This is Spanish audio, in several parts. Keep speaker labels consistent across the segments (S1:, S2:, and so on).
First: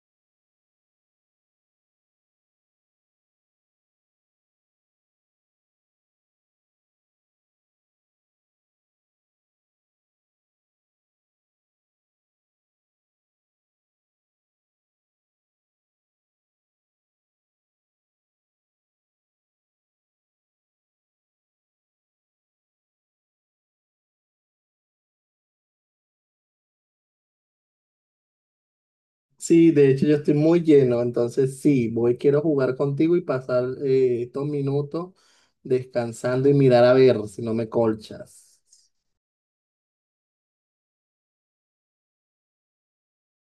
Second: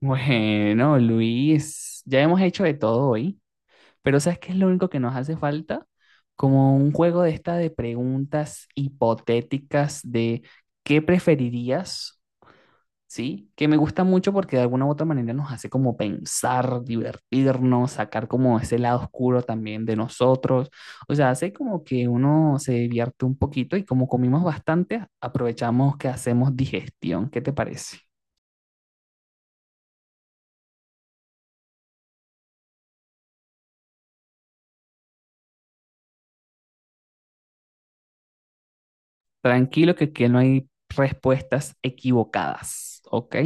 S1: Bueno, Luis, ya hemos hecho de todo hoy, pero ¿sabes qué es lo único que nos hace falta? Como un juego de esta de preguntas hipotéticas de qué preferirías, ¿sí? Que me gusta mucho porque de alguna u otra manera nos hace como pensar, divertirnos, sacar como ese lado oscuro también de nosotros. O sea, hace como que uno se divierte un poquito y como comimos bastante, aprovechamos que hacemos digestión. ¿Qué te parece?
S2: Sí, de hecho yo estoy muy lleno, entonces sí, quiero jugar contigo y pasar estos minutos descansando y mirar a ver si no me colchas.
S1: Tranquilo que aquí no hay respuestas equivocadas, ¿ok?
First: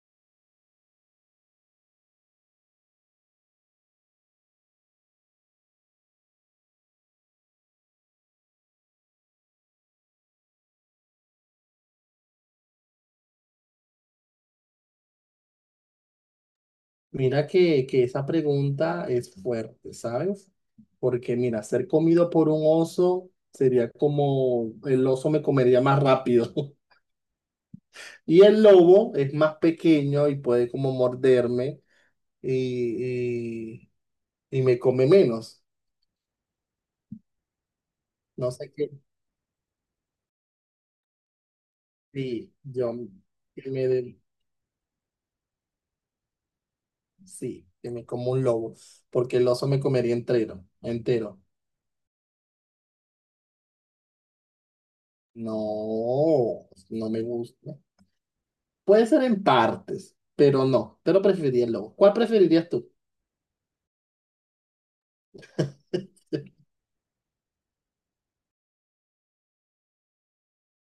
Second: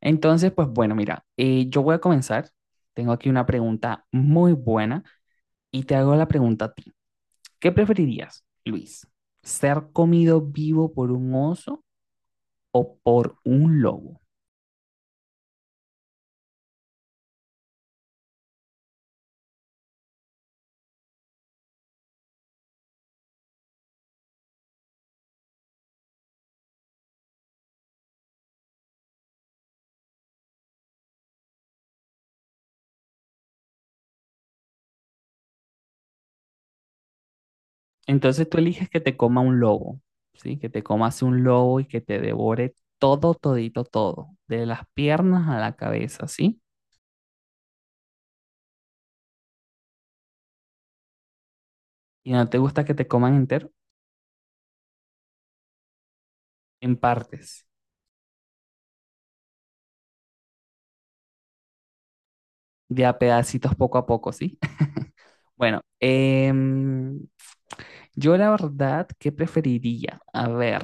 S1: Entonces, pues bueno, mira, yo voy a comenzar. Tengo aquí una pregunta muy buena y te hago la pregunta a ti. ¿Qué preferirías, Luis? ¿Ser comido vivo por un oso o por un lobo?
S2: Mira que esa pregunta es fuerte, ¿sabes? Porque mira, ser comido por un oso sería como el oso me comería más rápido y el lobo es más pequeño y puede como morderme y, y, y me come menos.
S1: Entonces
S2: No
S1: tú
S2: sé
S1: eliges
S2: qué,
S1: que te coma un lobo, ¿sí? Que te comas un lobo y que te
S2: sí,
S1: devore todo,
S2: que
S1: todito,
S2: me,
S1: todo, de las piernas a la cabeza, ¿sí?
S2: Sí, que me como un lobo, porque el oso me comería entero, entero.
S1: Y no te gusta que te coman entero
S2: No,
S1: en
S2: no me
S1: partes.
S2: gusta. Puede ser en partes, pero no, pero preferiría el lobo. ¿Cuál preferirías tú? O
S1: De a pedacitos poco a poco, ¿sí? Bueno, yo la verdad, ¿qué preferiría? A ver,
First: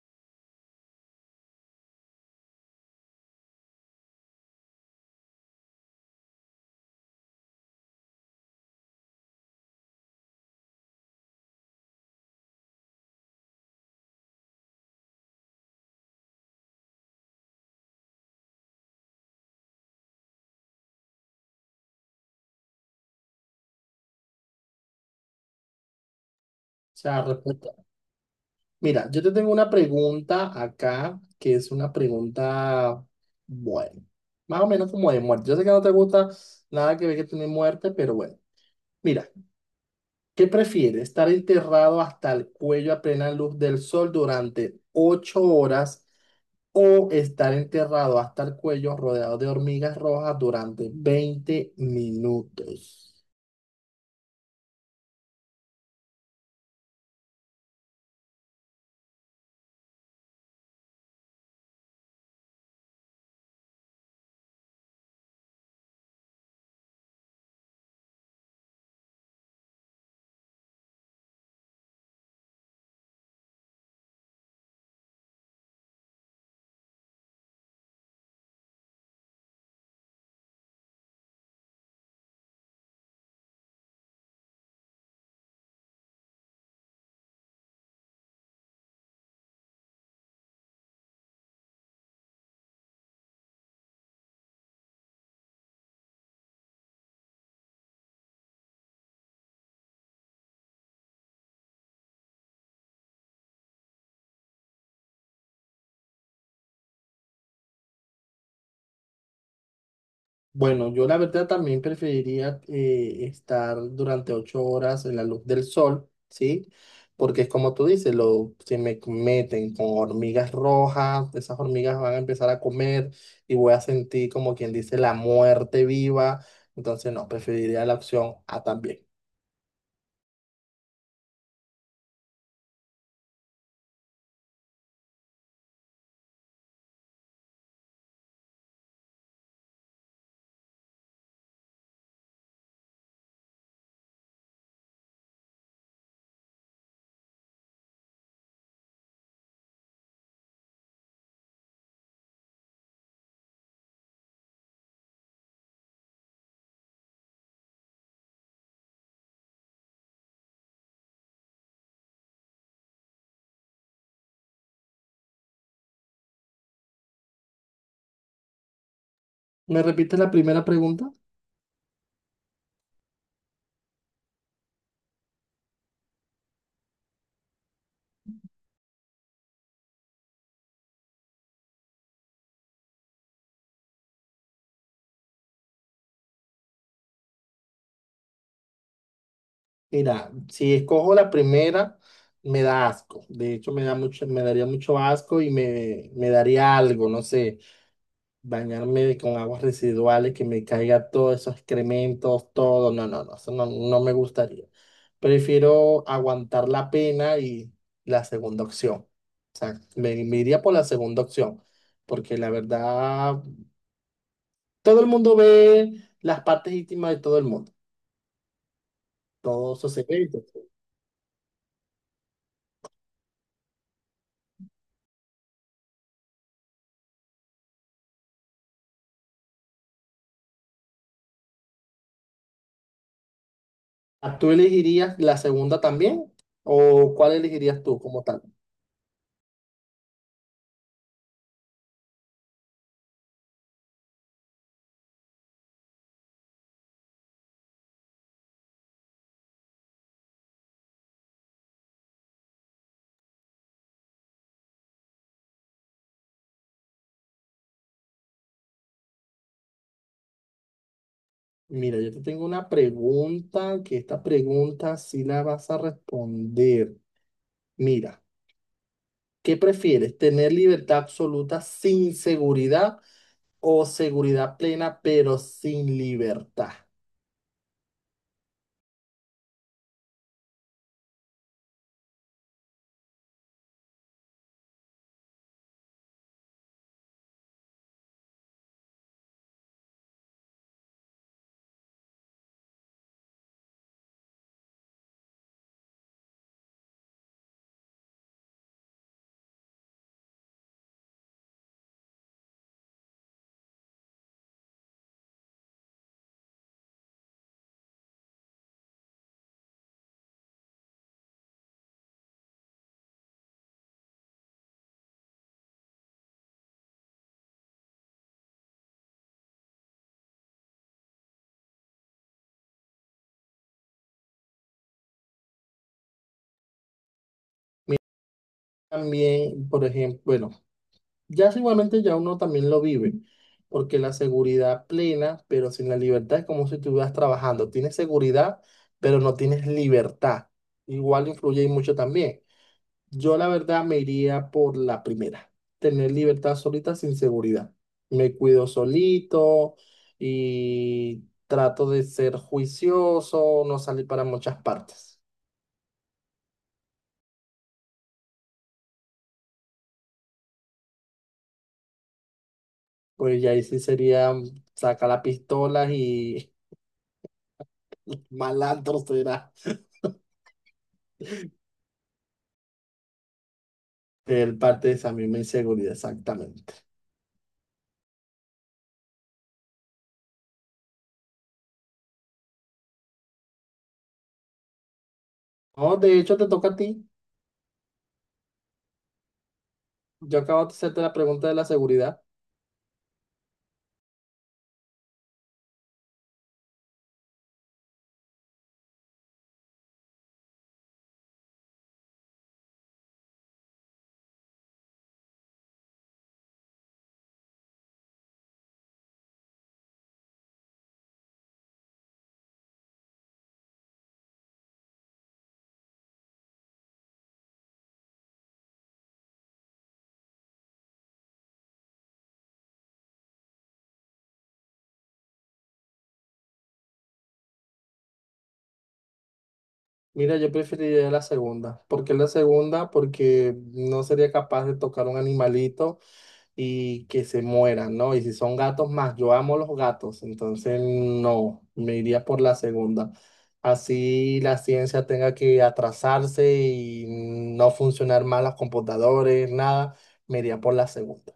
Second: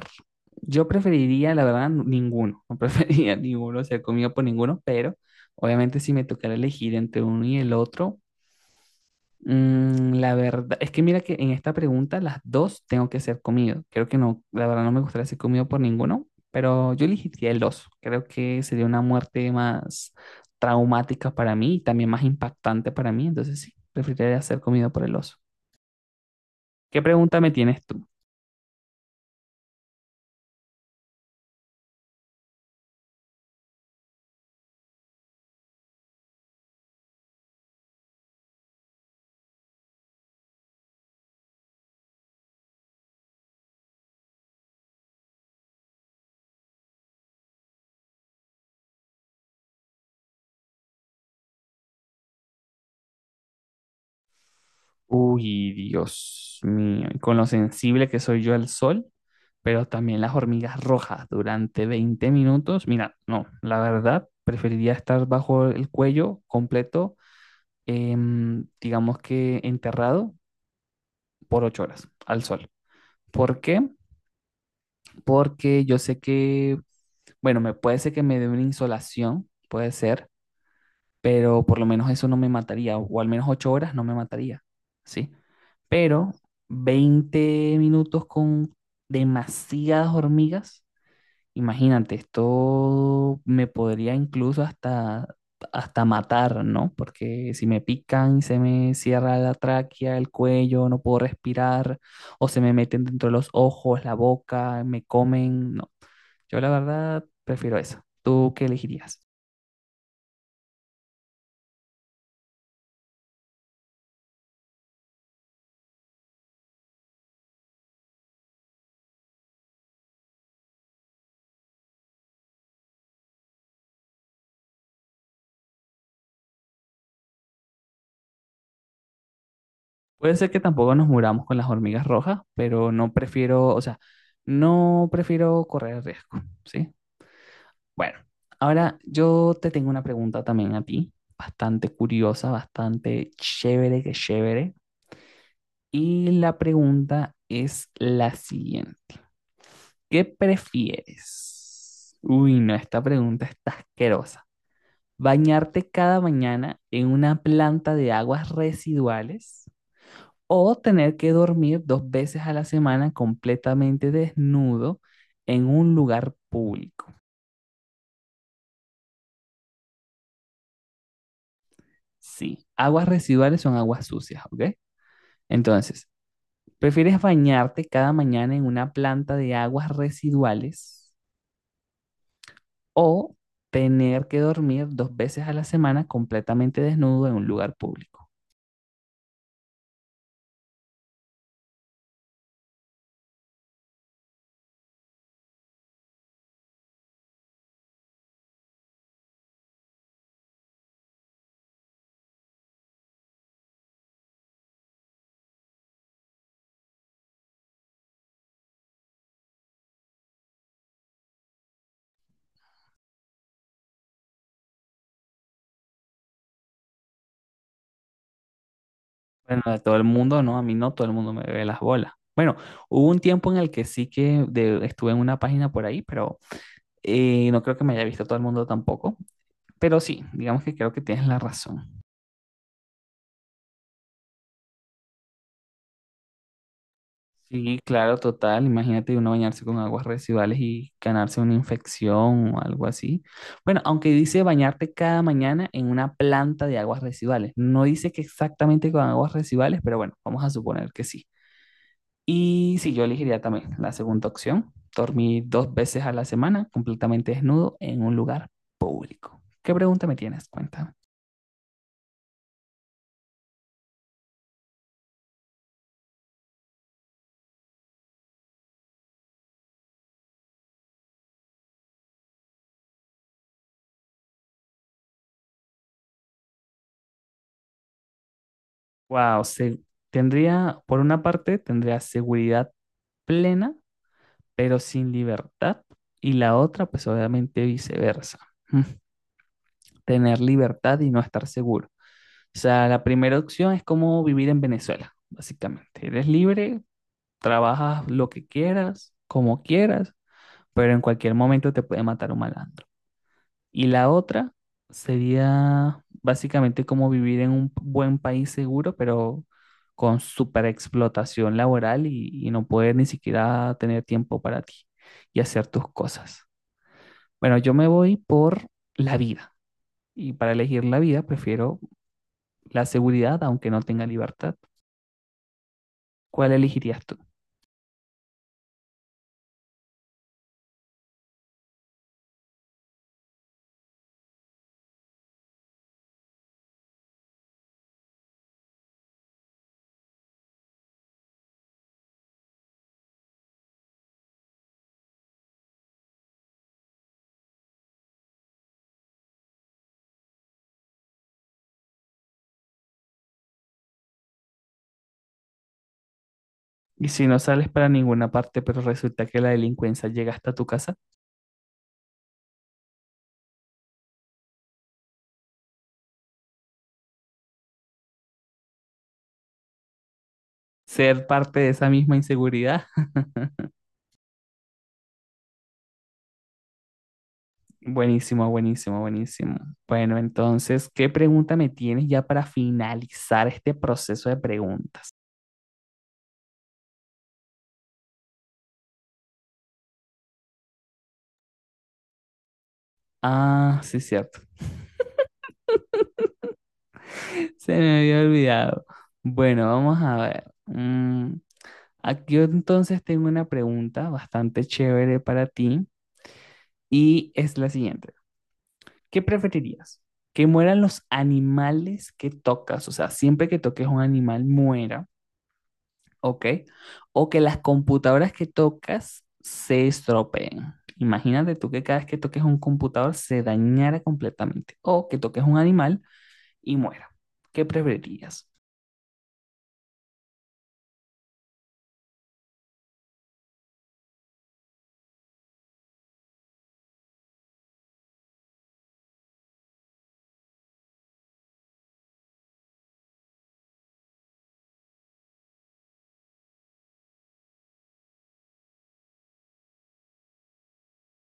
S1: yo preferiría, la verdad, ninguno. No preferiría ninguno, o sea, comido por ninguno, pero obviamente si me tocara elegir entre uno y el otro, la verdad, es que mira que en esta pregunta las dos tengo que ser comido. Creo que no, la verdad no me gustaría ser comido por ninguno, pero yo elegiría el oso. Creo que sería una muerte más traumática para mí y también más impactante para mí. Entonces sí, preferiría ser comido por el oso. ¿Qué
S2: sea,
S1: pregunta me
S2: respuesta.
S1: tienes tú?
S2: Mira, yo te tengo una pregunta acá, que es una pregunta, bueno, más o menos como de muerte. Yo sé que no te gusta nada que ver que tiene muerte, pero bueno. Mira, ¿qué prefieres? ¿Estar enterrado hasta el cuello a plena luz del sol durante 8 horas o estar enterrado hasta el cuello rodeado de hormigas rojas durante 20 minutos?
S1: Uy, Dios mío, y con lo sensible que soy yo al sol, pero también las hormigas rojas durante 20 minutos. Mira, no, la verdad, preferiría estar bajo el cuello completo digamos que enterrado por 8 horas al sol. ¿Por qué? Porque yo sé que, bueno, me puede ser que me dé una insolación, puede ser, pero por lo menos eso no me mataría, o al menos 8 horas no me mataría, ¿sí? Pero 20 minutos con demasiadas hormigas. Imagínate, esto me podría incluso hasta matar, ¿no? Porque si me pican y se me cierra la tráquea, el cuello, no puedo respirar, o se me meten dentro de los ojos, la boca, me comen, no. Yo la verdad prefiero eso. ¿Tú qué elegirías?
S2: Bueno, yo la verdad también preferiría estar durante 8 horas en la luz del sol, ¿sí? Porque es como tú dices, lo, si me meten con hormigas rojas, esas hormigas van a empezar a comer y voy a sentir como quien dice la muerte viva. Entonces, no, preferiría la opción A también.
S1: Puede ser que tampoco nos muramos con las hormigas rojas, pero no prefiero, o sea, no prefiero correr riesgo, ¿sí? Bueno, ahora yo te tengo una pregunta también a ti, bastante curiosa, bastante chévere que chévere. Y la pregunta es la siguiente. ¿Qué prefieres? Uy, no, esta pregunta está asquerosa. ¿Bañarte cada mañana en una planta de aguas residuales o tener que dormir dos veces a la semana completamente desnudo en un lugar público?
S2: ¿Me repites la primera pregunta?
S1: Sí, aguas residuales son aguas sucias, ¿ok? Entonces, ¿prefieres bañarte cada mañana en una planta de aguas residuales o tener que dormir dos veces a la semana completamente desnudo en un lugar público?
S2: Mira, si escojo la primera, me da asco. De hecho, me da mucho, me daría mucho asco y me daría algo, no sé, bañarme con aguas residuales, que me caiga todos esos excrementos, todo. No, no, no, eso no, no me gustaría. Prefiero aguantar la pena y la segunda opción. O sea, me iría por la segunda opción, porque la verdad, todo el mundo ve las partes íntimas de todo el mundo.
S1: Bueno,
S2: Todo
S1: de
S2: eso
S1: todo
S2: se
S1: el
S2: ve.
S1: mundo, no, a mí no, todo el mundo me ve las bolas. Bueno, hubo un tiempo en el que sí que estuve en una página por ahí, pero no creo que me haya visto todo el mundo tampoco. Pero sí, digamos que creo que tienes la razón.
S2: Ah, ¿tú elegirías la segunda también? ¿O cuál elegirías
S1: Sí,
S2: tú
S1: claro,
S2: como tal?
S1: total. Imagínate uno bañarse con aguas residuales y ganarse una infección o algo así. Bueno, aunque dice bañarte cada mañana en una planta de aguas residuales. No dice que exactamente con aguas residuales, pero bueno, vamos a suponer que sí. Y sí, yo elegiría también la segunda opción, dormir dos veces a la semana completamente desnudo en un lugar público. ¿Qué pregunta me tienes? Cuéntame.
S2: Mira, yo te tengo una pregunta, que esta pregunta sí la vas a responder. Mira, ¿qué prefieres? ¿Tener libertad absoluta sin seguridad o seguridad plena pero sin libertad?
S1: Wow, tendría, por una parte, tendría seguridad plena pero sin libertad. Y la otra, pues obviamente viceversa. ¿Mm? Tener libertad y no estar seguro. O sea, la primera opción es como vivir en Venezuela, básicamente. Eres libre, trabajas lo que quieras, como quieras, pero en cualquier momento te puede matar un malandro. Y la otra sería básicamente como vivir en un buen país seguro, pero con superexplotación laboral y no poder ni siquiera tener tiempo para ti y hacer tus cosas. Bueno, yo me voy por la vida. Y para elegir la vida, prefiero la seguridad, aunque no tenga libertad. ¿Cuál elegirías tú?
S2: También, por ejemplo, bueno. Ya sí, igualmente ya uno también lo vive, porque la seguridad plena, pero sin la libertad, es como si estuvieras trabajando. Tienes seguridad, pero no tienes libertad. Igual influye y mucho también. Yo la verdad me iría por la primera, tener libertad solita sin seguridad. Me cuido solito y trato de ser juicioso, no salir para muchas partes.
S1: Y si no sales para ninguna parte, pero resulta que la delincuencia llega hasta tu casa,
S2: Pues ya ahí sí sería sacar la pistola y malandro será.
S1: ser parte de esa misma inseguridad.
S2: Él parte de esa misma inseguridad, exactamente.
S1: Buenísimo, buenísimo, buenísimo. Bueno, entonces, ¿qué pregunta me tienes ya para finalizar este proceso de preguntas?
S2: No, de hecho, te toca a ti. Yo acabo de hacerte la pregunta de la seguridad.
S1: Ah, sí, cierto. Se me había olvidado. Bueno, vamos a ver. Aquí yo entonces tengo una pregunta bastante chévere para ti y es la siguiente. ¿Qué preferirías? ¿Que mueran los animales que tocas? O sea, siempre que toques un animal muera, ¿ok? O que las computadoras que tocas se estropeen. Imagínate tú que cada vez que toques un computador se dañara completamente. O que toques un animal y muera. ¿Qué preferirías?
S2: Mira, yo preferiría la segunda. ¿Por qué la segunda? Porque no sería capaz de tocar un animalito y que se mueran, ¿no? Y si son gatos más, yo amo los gatos, entonces no, me iría por la segunda. Así la ciencia tenga que atrasarse y no funcionar mal los computadores, nada, me iría por la segunda.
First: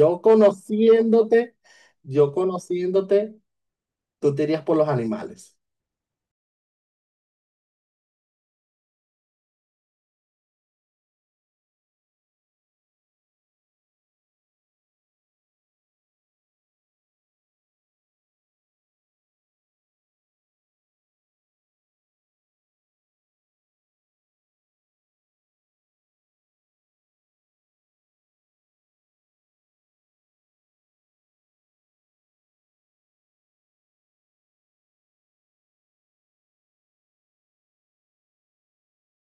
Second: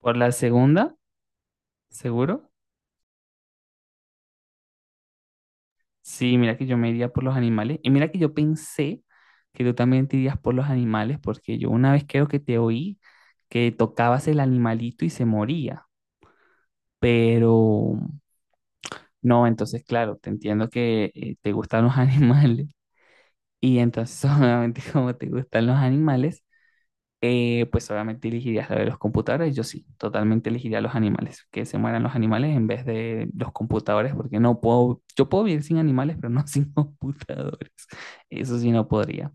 S1: Por la segunda,
S2: conociéndote, yo
S1: seguro.
S2: conociéndote, tú te irías por los animales.
S1: Sí, mira que yo me iría por los animales. Y mira que yo pensé que tú también te irías por los animales, porque yo una vez creo que te oí que tocabas el animalito y se moría. Pero no, entonces, claro, te entiendo que te gustan los animales. Y entonces, obviamente, como te gustan los animales, pues obviamente elegirías la de los computadores. Yo sí, totalmente elegiría los animales, que se mueran los animales en vez de los computadores, porque no puedo, yo puedo vivir sin animales, pero no sin computadores. Eso sí no podría.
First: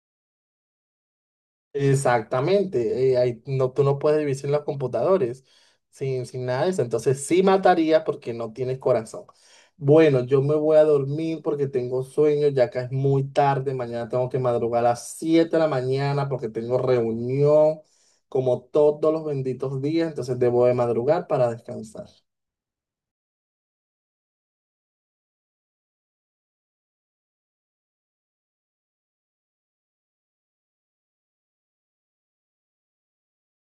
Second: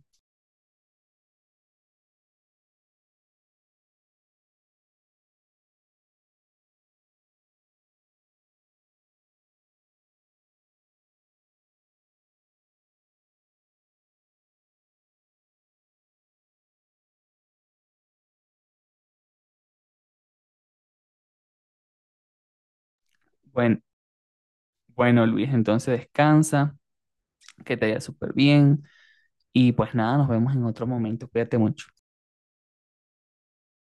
S2: Exactamente, ahí no, tú no puedes vivir sin los computadores, sin nada de eso. Entonces sí mataría porque no tienes corazón. Bueno, yo me voy a dormir porque tengo sueño, ya que es muy tarde. Mañana tengo que madrugar a las 7 de la mañana porque tengo reunión como todos los benditos días. Entonces debo de madrugar para descansar.
S1: Bueno, bueno, Luis, entonces descansa, que te vaya súper bien y pues nada, nos vemos en otro momento. Cuídate mucho.